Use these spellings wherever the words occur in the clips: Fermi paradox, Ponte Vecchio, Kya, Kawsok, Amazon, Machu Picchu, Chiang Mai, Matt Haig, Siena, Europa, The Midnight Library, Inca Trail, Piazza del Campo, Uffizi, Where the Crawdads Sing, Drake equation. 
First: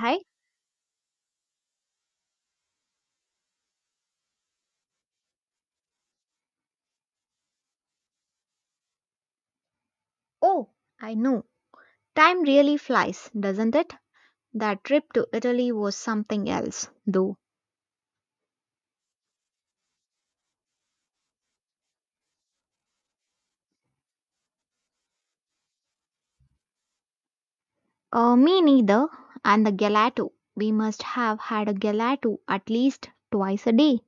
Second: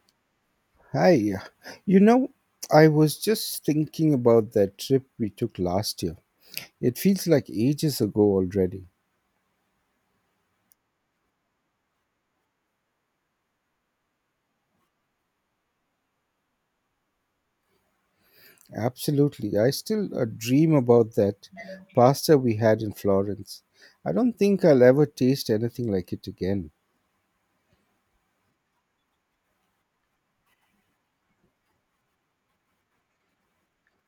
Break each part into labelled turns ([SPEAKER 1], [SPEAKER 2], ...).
[SPEAKER 1] Hi.
[SPEAKER 2] Hi. You know, I was just thinking about that trip we took last year. It feels like ages ago already.
[SPEAKER 1] Oh, I know. Time really flies, doesn't it? That trip to Italy was something else, though.
[SPEAKER 2] Absolutely. I still dream about that pasta we had in Florence. I don't think I'll ever taste anything like it again.
[SPEAKER 1] Me neither. And the gelato. We must have had a gelato at least twice a day.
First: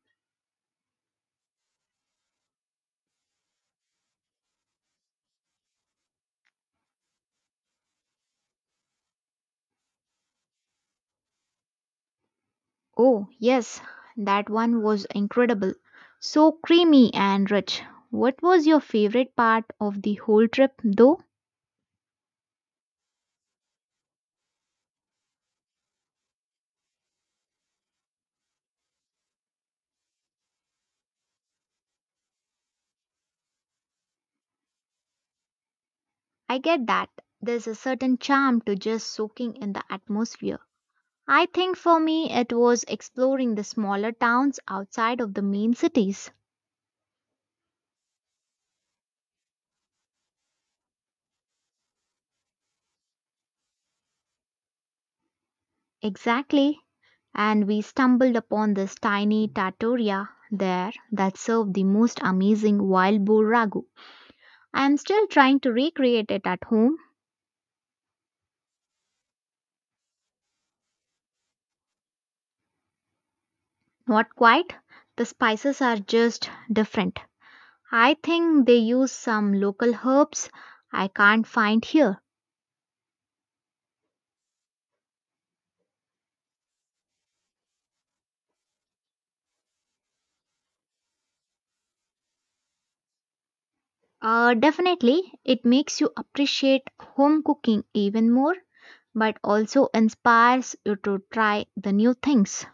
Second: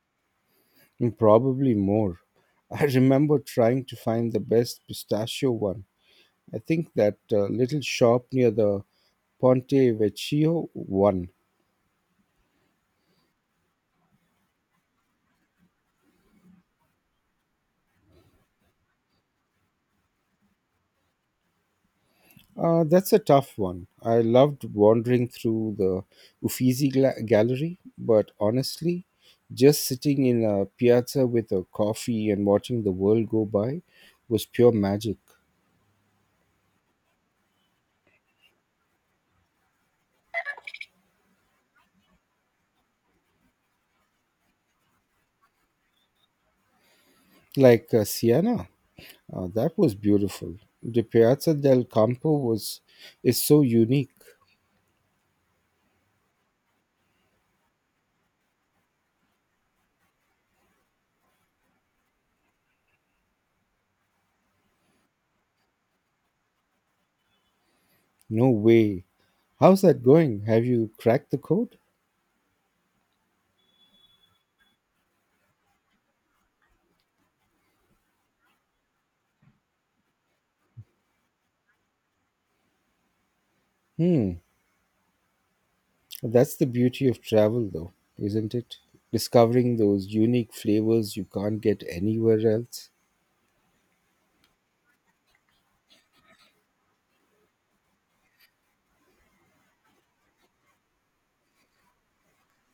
[SPEAKER 2] And probably more. I remember trying to find the best pistachio one. I think that little shop near the Ponte Vecchio one.
[SPEAKER 1] Oh, yes. That one was incredible. So creamy and rich. What was your favorite part of the whole trip, though?
[SPEAKER 2] That's a tough one. I loved wandering through the gallery, but honestly, just sitting in a piazza with a coffee and watching the world go by was pure magic.
[SPEAKER 1] I get that. There's a certain charm to just soaking in the atmosphere. I think for me it was exploring the smaller towns outside of the main cities.
[SPEAKER 2] Like Siena, that was beautiful. The Piazza del Campo was is so unique.
[SPEAKER 1] Exactly. And we stumbled upon this tiny trattoria there that served the most amazing wild boar ragu. I am still trying to recreate it at home.
[SPEAKER 2] No way. How's that going? Have you cracked the code?
[SPEAKER 1] Not quite. The spices are just different. I think they use some local herbs I can't find here.
[SPEAKER 2] Hmm. That's the beauty of travel, though, isn't it? Discovering those unique flavors you can't get anywhere else.
[SPEAKER 1] Definitely, it makes you appreciate home cooking even more, but also inspires you to try the new things.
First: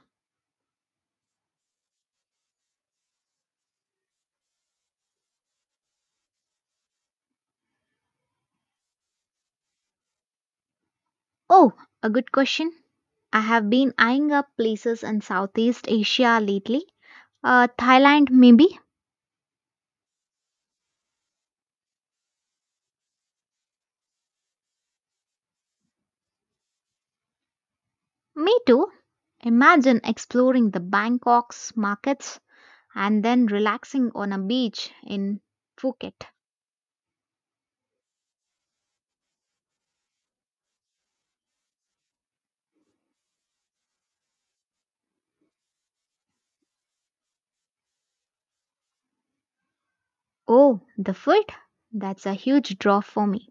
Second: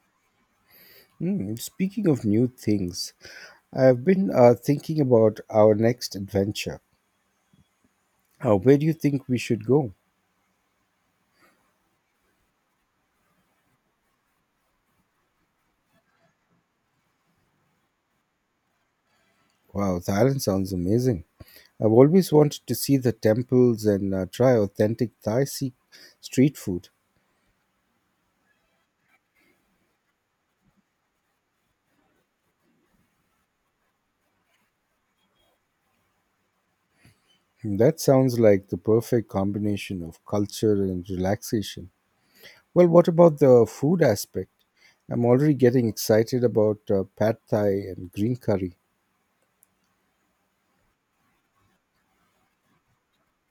[SPEAKER 2] Hmm, speaking of new things, I've been thinking about our next adventure. Where do you think we should go?
[SPEAKER 1] Oh, a good question. I have been eyeing up places in Southeast Asia lately. Thailand, maybe?
[SPEAKER 2] Wow, Thailand sounds amazing. I've always wanted to see the temples and try authentic Thai se- street food.
[SPEAKER 1] Me too. Imagine exploring the Bangkok's markets and then relaxing on a beach in Phuket.
[SPEAKER 2] Hmm, that sounds like the perfect combination of culture and relaxation. Well, what about the food aspect? I'm already getting excited about pad thai and green curry.
[SPEAKER 1] Oh, the food? That's a huge draw for me.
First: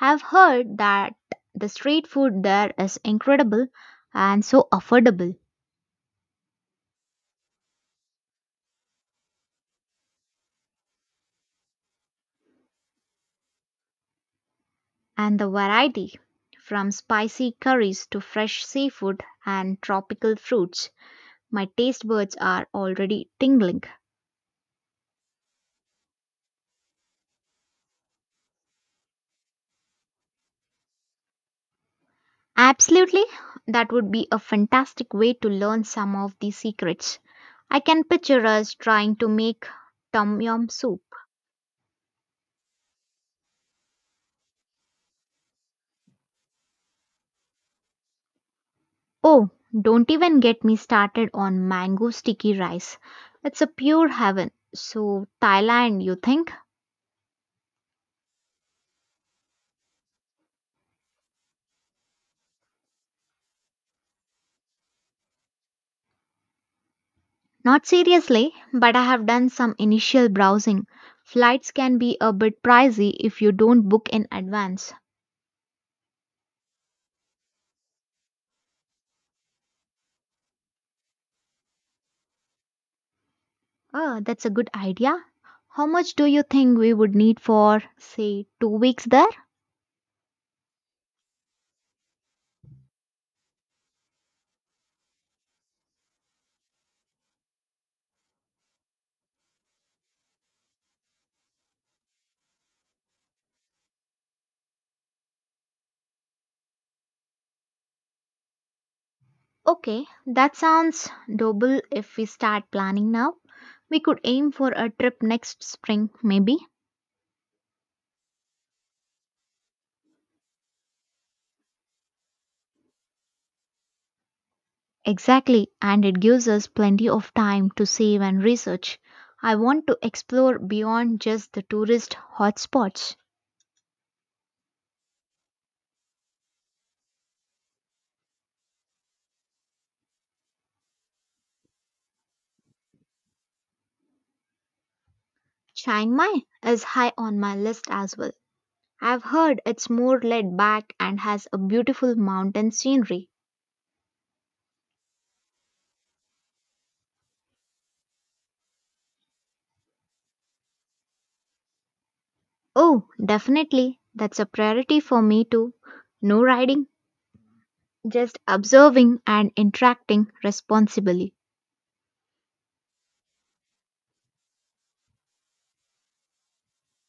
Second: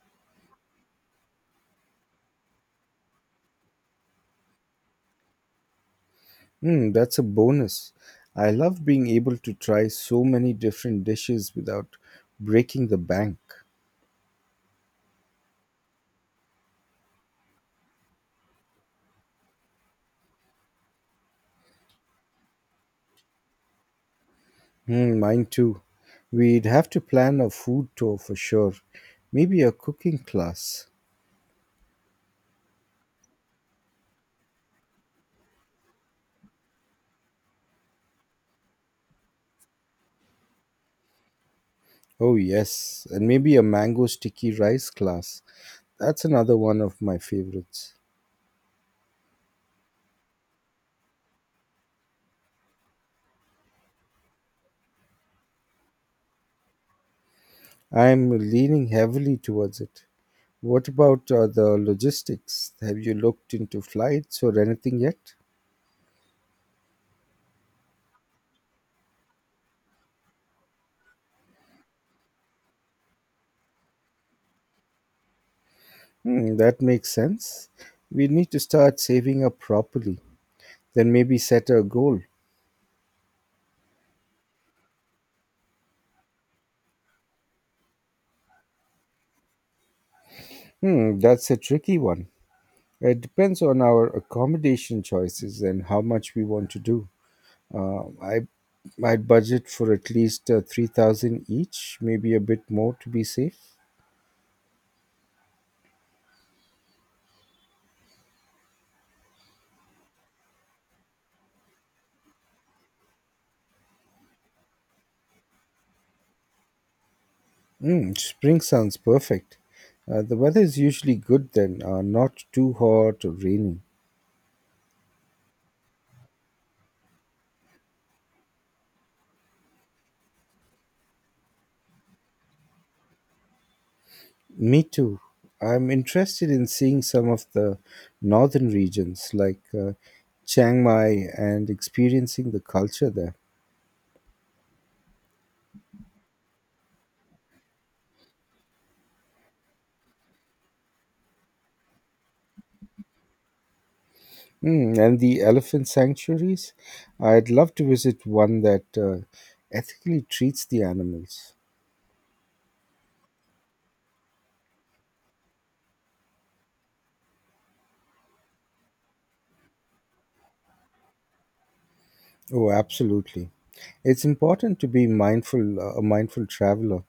[SPEAKER 1] I've heard that the street food there is incredible and so affordable.
[SPEAKER 2] Hmm, that's a bonus. I love being able to try so many different dishes without breaking the bank.
[SPEAKER 1] And the variety, from spicy curries to fresh seafood and tropical fruits. My taste buds are already tingling.
[SPEAKER 2] Hmm, mine too. We'd have to plan a food tour for sure. Maybe a cooking class.
[SPEAKER 1] Absolutely, that would be a fantastic way to learn some of the secrets. I can picture us trying to make tom yum soup.
[SPEAKER 2] Oh, yes, and maybe a mango sticky rice class. That's another one of my favorites.
[SPEAKER 1] Oh, don't even get me started on mango sticky rice. It's a pure heaven. So, Thailand, you think?
[SPEAKER 2] I'm leaning heavily towards it. What about the logistics? Have you looked into flights or anything yet?
[SPEAKER 1] Not seriously, but I have done some initial browsing. Flights can be a bit pricey if you don't book in advance.
[SPEAKER 2] Hmm, that makes sense. We need to start saving up properly, then maybe set a goal.
[SPEAKER 1] Oh, that's a good idea. How much do you think we would need for, say, 2 weeks there?
[SPEAKER 2] Hmm, that's a tricky one. It depends on our accommodation choices and how much we want to do. Uh, I I'd budget for at least 3,000 each, maybe a bit more to be safe.
[SPEAKER 1] Okay, that sounds doable if we start planning now. We could aim for a trip next spring, maybe.
[SPEAKER 2] Mm, spring sounds perfect. The weather is usually good then, not too hot or rainy.
[SPEAKER 1] Exactly, and it gives us plenty of time to save and research. I want to explore beyond just the tourist hotspots.
[SPEAKER 2] Me too. I'm interested in seeing some of the northern regions like Chiang Mai and experiencing the culture there.
[SPEAKER 1] Chiang Mai is high on my list as well. I've heard it's more laid back and has a beautiful mountain scenery.
[SPEAKER 2] Mm, and the elephant sanctuaries. I'd love to visit one that ethically treats the animals.
[SPEAKER 1] Oh, definitely. That's a priority for me too. No riding, just observing and interacting responsibly.
[SPEAKER 2] Oh, absolutely. It's important to be mindful, a mindful traveler.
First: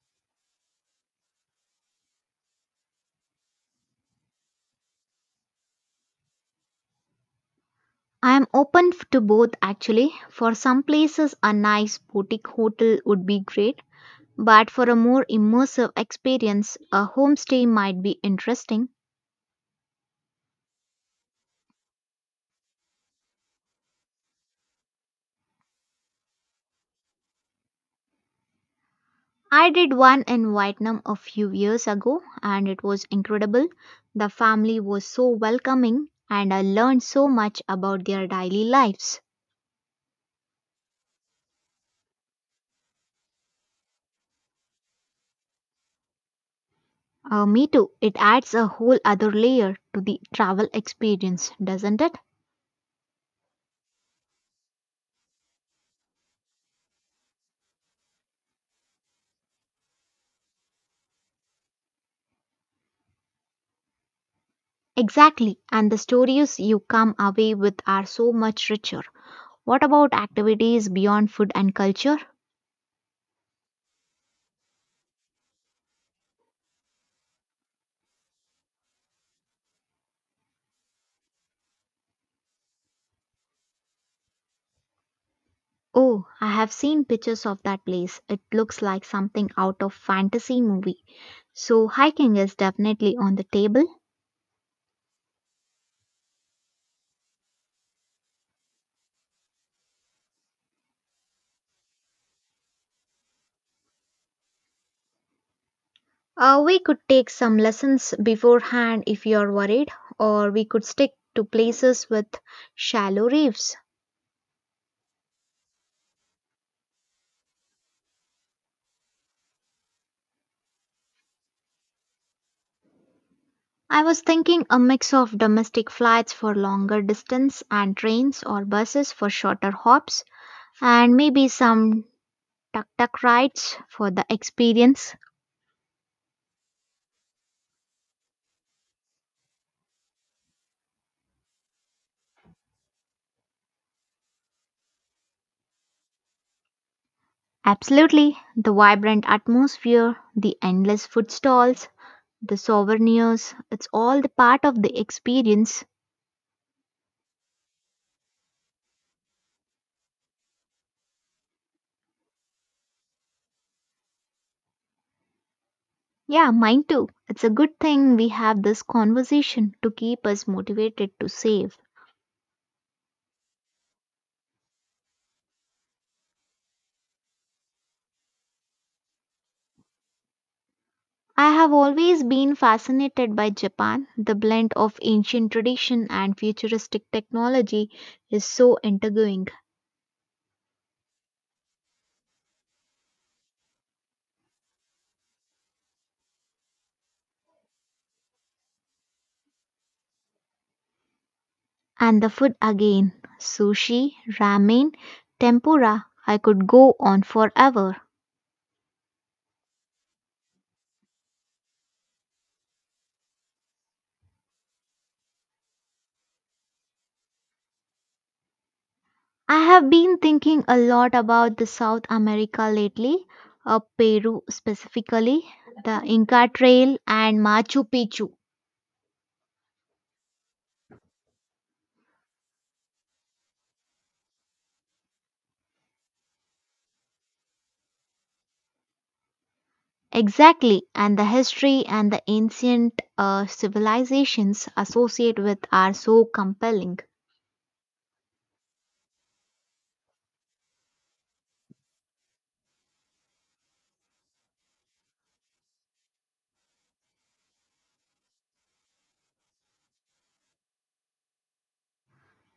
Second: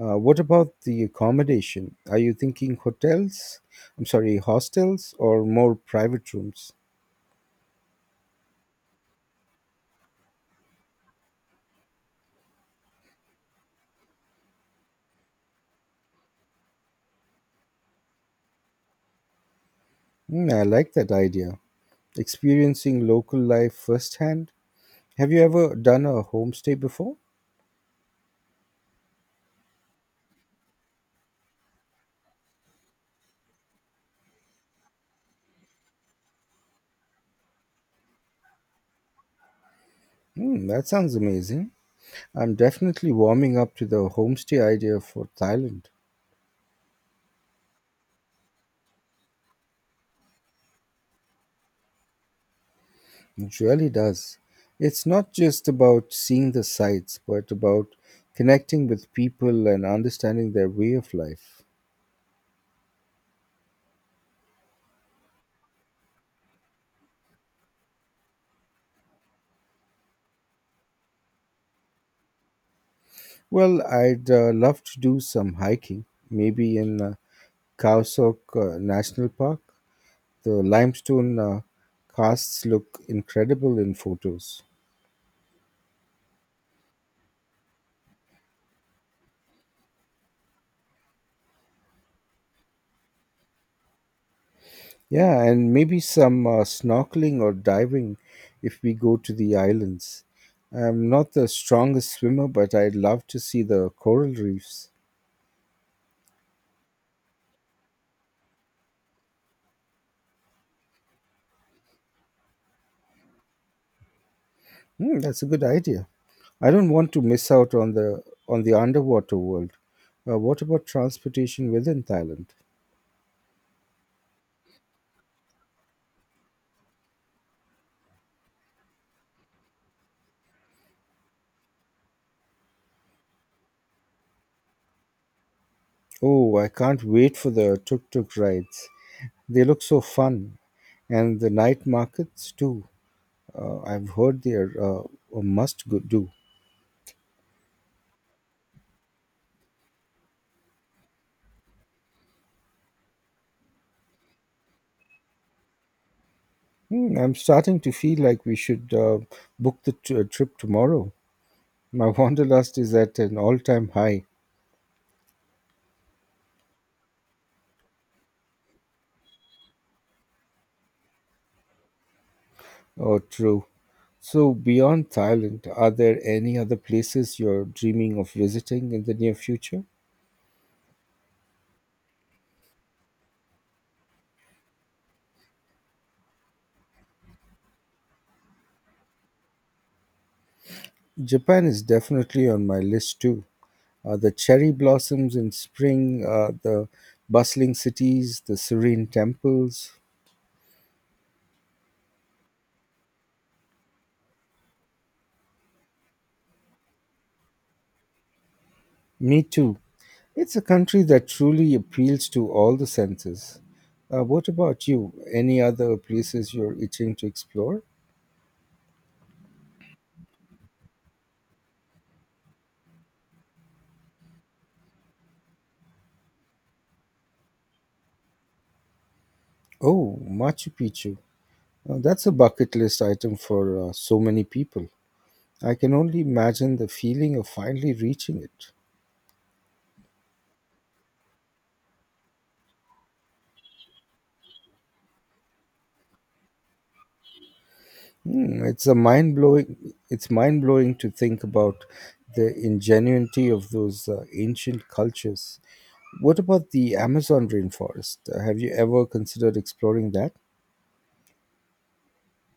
[SPEAKER 2] What about the accommodation? Are you thinking hotels? I'm sorry, hostels or more private rooms?
[SPEAKER 1] I am open to both, actually. For some places, a nice boutique hotel would be great, but for a more immersive experience, a homestay might be interesting.
[SPEAKER 2] Hmm, I like that idea. Experiencing local life firsthand. Have you ever done a homestay before?
[SPEAKER 1] I did one in Vietnam a few years ago and it was incredible. The family was so welcoming and I learned so much about their daily lives.
[SPEAKER 2] Hmm, that sounds amazing. I'm definitely warming up to the homestay idea for Thailand.
[SPEAKER 1] Me too. It adds a whole other layer to the travel experience, doesn't it?
[SPEAKER 2] It really does. It's not just about seeing the sights, but about connecting with people and understanding their way of life.
[SPEAKER 1] Exactly. And the stories you come away with are so much richer. What about activities beyond food and culture?
[SPEAKER 2] Well, I'd love to do some hiking, maybe in Kawsok National Park. The limestone casts look incredible in photos.
[SPEAKER 1] Oh, I have seen pictures of that place. It looks like something out of fantasy movie. So hiking is definitely on the table.
[SPEAKER 2] Yeah, and maybe some snorkeling or diving if we go to the islands. I'm not the strongest swimmer, but I'd love to see the coral reefs.
[SPEAKER 1] We could take some lessons beforehand if you're worried, or we could stick to places with shallow reefs.
[SPEAKER 2] Hmm, that's a good idea. I don't want to miss out on the underwater world. What about transportation within Thailand?
[SPEAKER 1] I was thinking a mix of domestic flights for longer distance and trains or buses for shorter hops, and maybe some tuk tuk rides for the experience.
[SPEAKER 2] Oh, I can't wait for the tuk tuk rides. They look so fun. And the night markets too. I've heard they're a must go do.
[SPEAKER 1] Absolutely. The vibrant atmosphere, the endless food stalls, the souvenirs, it's all the part of the experience.
[SPEAKER 2] Hmm, I'm starting to feel like we should trip tomorrow. My wanderlust is at an all time high.
[SPEAKER 1] Yeah, mine too. It's a good thing we have this conversation to keep us motivated to save.
[SPEAKER 2] Oh, true. So, beyond Thailand, are there any other places you're dreaming of visiting in the near future?
[SPEAKER 1] I have always been fascinated by Japan. The blend of ancient tradition and futuristic technology is so intriguing.
[SPEAKER 2] Japan is definitely on my list too. The cherry blossoms in spring, the bustling cities, the serene temples.
[SPEAKER 1] And the food again, sushi, ramen, tempura. I could go on forever.
[SPEAKER 2] Me too. It's a country that truly appeals to all the senses. What about you? Any other places you're itching to explore?
[SPEAKER 1] I have been thinking a lot about the South America lately, Peru specifically, the Inca Trail and Machu Picchu.
[SPEAKER 2] Oh, Machu Picchu. Now, that's a bucket list item for so many people. I can only imagine the feeling of finally reaching it.
[SPEAKER 1] Exactly, and the history and the ancient civilizations associated with are so compelling.
[SPEAKER 2] Hmm, It's a mind blowing. It's mind blowing to think about the ingenuity of those ancient cultures. What about the Amazon rainforest? Have you ever considered exploring that?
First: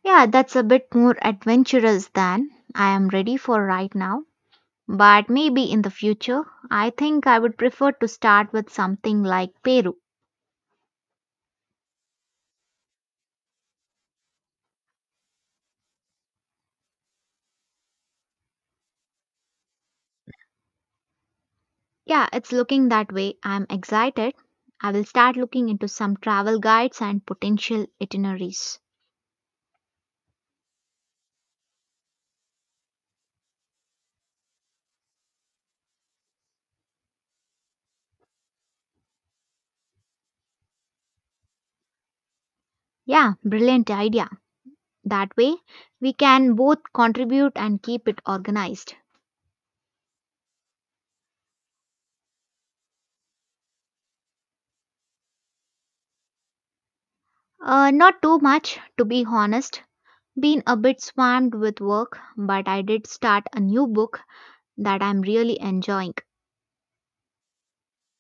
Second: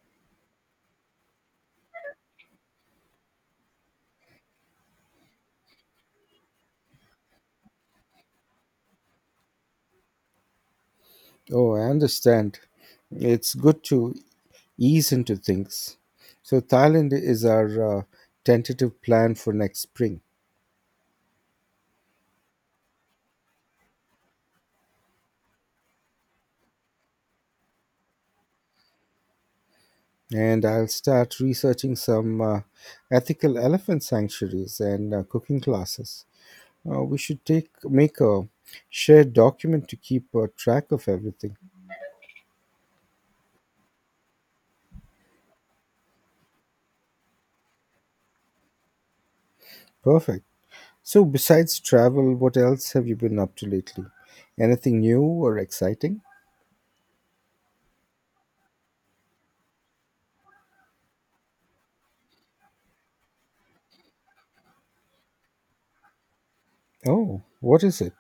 [SPEAKER 1] Yeah, that's a bit more adventurous than I am ready for right now, but maybe in the future, I think I would prefer to start with something like Peru.
[SPEAKER 2] Oh, I understand. It's good to ease into things. So Thailand is our uh, tentative plan for next spring,
[SPEAKER 1] Yeah, it's looking that way. I'm excited. I will start looking into some travel guides and potential itineraries.
[SPEAKER 2] and I'll start researching some ethical elephant sanctuaries and cooking classes. We should take make a shared document to keep a track of everything.
[SPEAKER 1] Yeah, brilliant idea. That way, we can both contribute and keep it organized.
[SPEAKER 2] Perfect. So besides travel, what else have you been up to lately? Anything new or exciting?
[SPEAKER 1] Not too much, to be honest. Been a bit swamped with work, but I did start a new book that I'm really enjoying.
[SPEAKER 2] Oh, what is it?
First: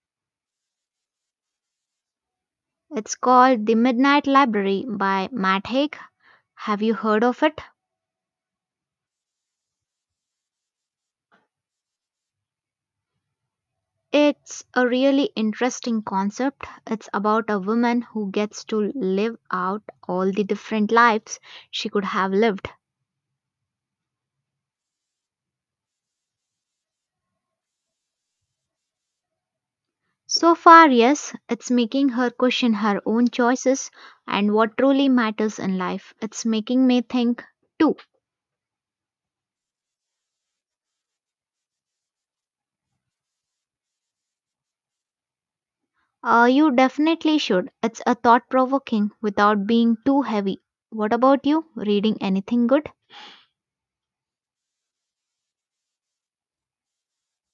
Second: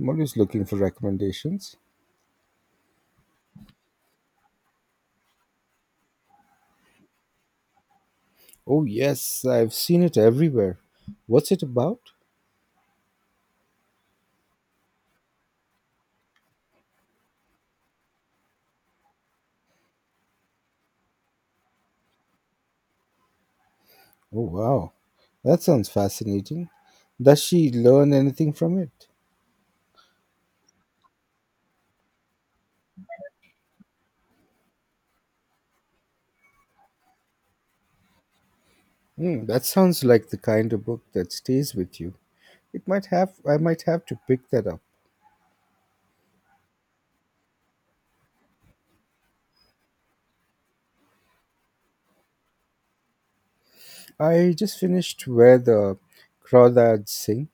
[SPEAKER 2] I'm always looking for recommendations.
[SPEAKER 1] It's called The Midnight Library by Matt Haig. Have you heard of it?
[SPEAKER 2] Oh yes, I've seen it everywhere. What's it about?
[SPEAKER 1] It's a really interesting concept. It's about a woman who gets to live out all the different lives she could have lived.
[SPEAKER 2] Oh wow, that sounds fascinating. Does she learn anything from it?
[SPEAKER 1] So far, yes, it's making her question her own choices and what truly matters in life. It's making me think too.
[SPEAKER 2] Hmm, that sounds like the kind of book that stays with you. It might have I might have to pick that up.
[SPEAKER 1] You definitely should. It's a thought provoking without being too heavy. What about you? Reading anything good?
[SPEAKER 2] I just finished Where the Crawdads Sing.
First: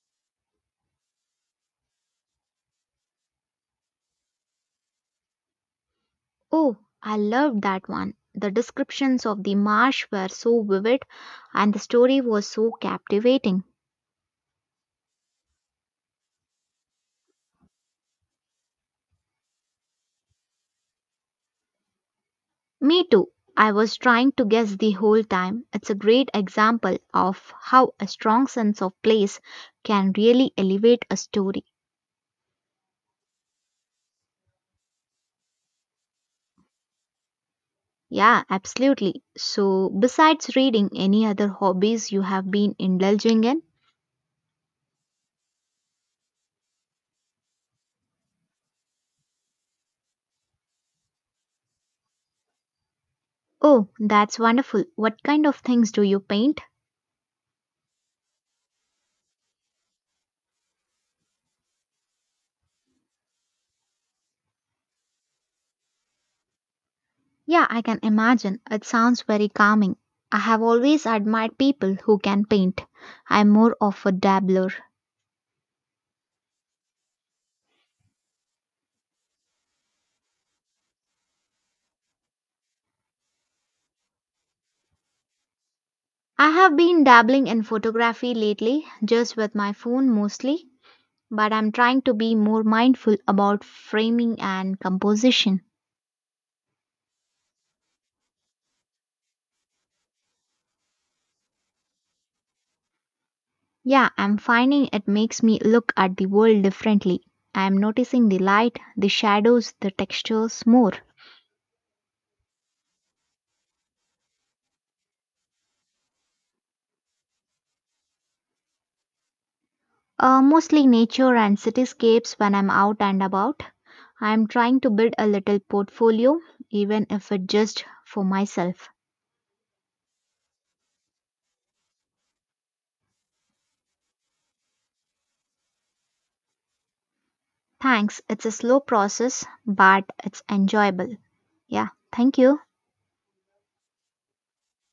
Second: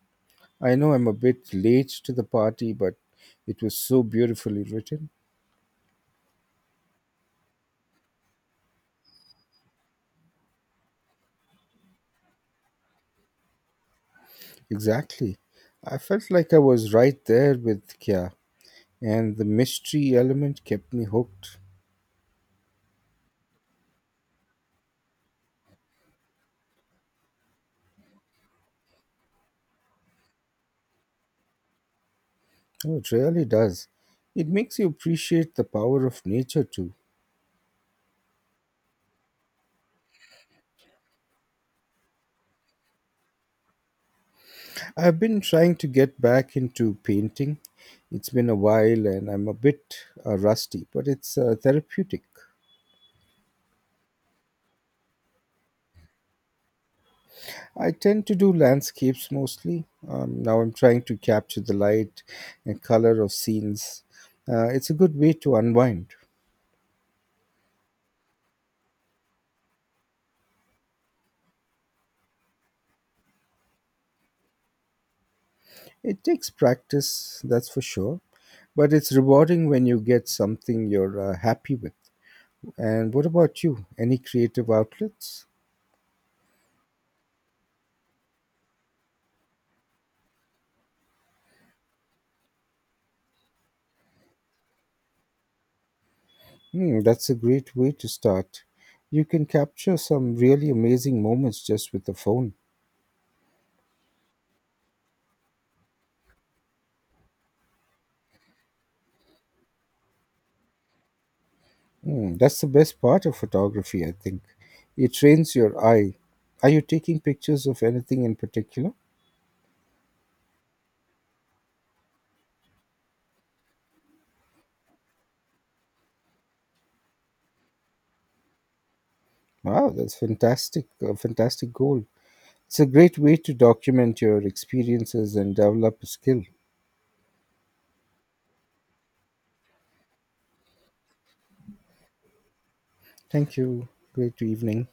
[SPEAKER 2] I know I'm a bit late to the party, but it was so beautifully written.
[SPEAKER 1] Oh, I loved that one. The descriptions of the marsh were so vivid and the story was so captivating.
[SPEAKER 2] Exactly. I felt like I was right there with Kya, and the mystery element kept me hooked.
[SPEAKER 1] Me too. I was trying to guess the whole time. It's a great example of how a strong sense of place can really elevate a story.
[SPEAKER 2] Oh, it really does. It makes you appreciate the power of nature too.
[SPEAKER 1] Yeah, absolutely. So, besides reading, any other hobbies you have been indulging in?
[SPEAKER 2] I've been trying to get back into painting. It's been a while and I'm a bit rusty, but it's therapeutic.
[SPEAKER 1] Oh, that's wonderful. What kind of things do you paint?
[SPEAKER 2] I tend to do landscapes mostly. Now I'm trying to capture the light and color of scenes. It's a good way to unwind.
[SPEAKER 1] Yeah, I can imagine. It sounds very calming. I have always admired people who can paint. I'm more of a dabbler.
[SPEAKER 2] It takes practice, that's for sure, but it's rewarding when you get something you're happy with. And what about you? Any creative outlets?
[SPEAKER 1] I have been dabbling in photography lately, just with my phone mostly, but I'm trying to be more mindful about framing and composition.
[SPEAKER 2] Hmm, that's a great way to start. You can capture some really amazing moments just with the phone.
[SPEAKER 1] Yeah, I'm finding it makes me look at the world differently. I'm noticing the light, the shadows, the textures more.
[SPEAKER 2] Mm, that's the best part of photography, I think. It trains your eye. Are you taking pictures of anything in particular?
[SPEAKER 1] Mostly nature and cityscapes when I'm out and about. I'm trying to build a little portfolio, even if it just for myself.
[SPEAKER 2] Wow, that's fantastic. A fantastic goal. It's a great way to document your experiences and develop a skill.
[SPEAKER 1] Thanks. It's a slow process, but it's enjoyable. Yeah, thank you.
[SPEAKER 2] Thank you. Great evening.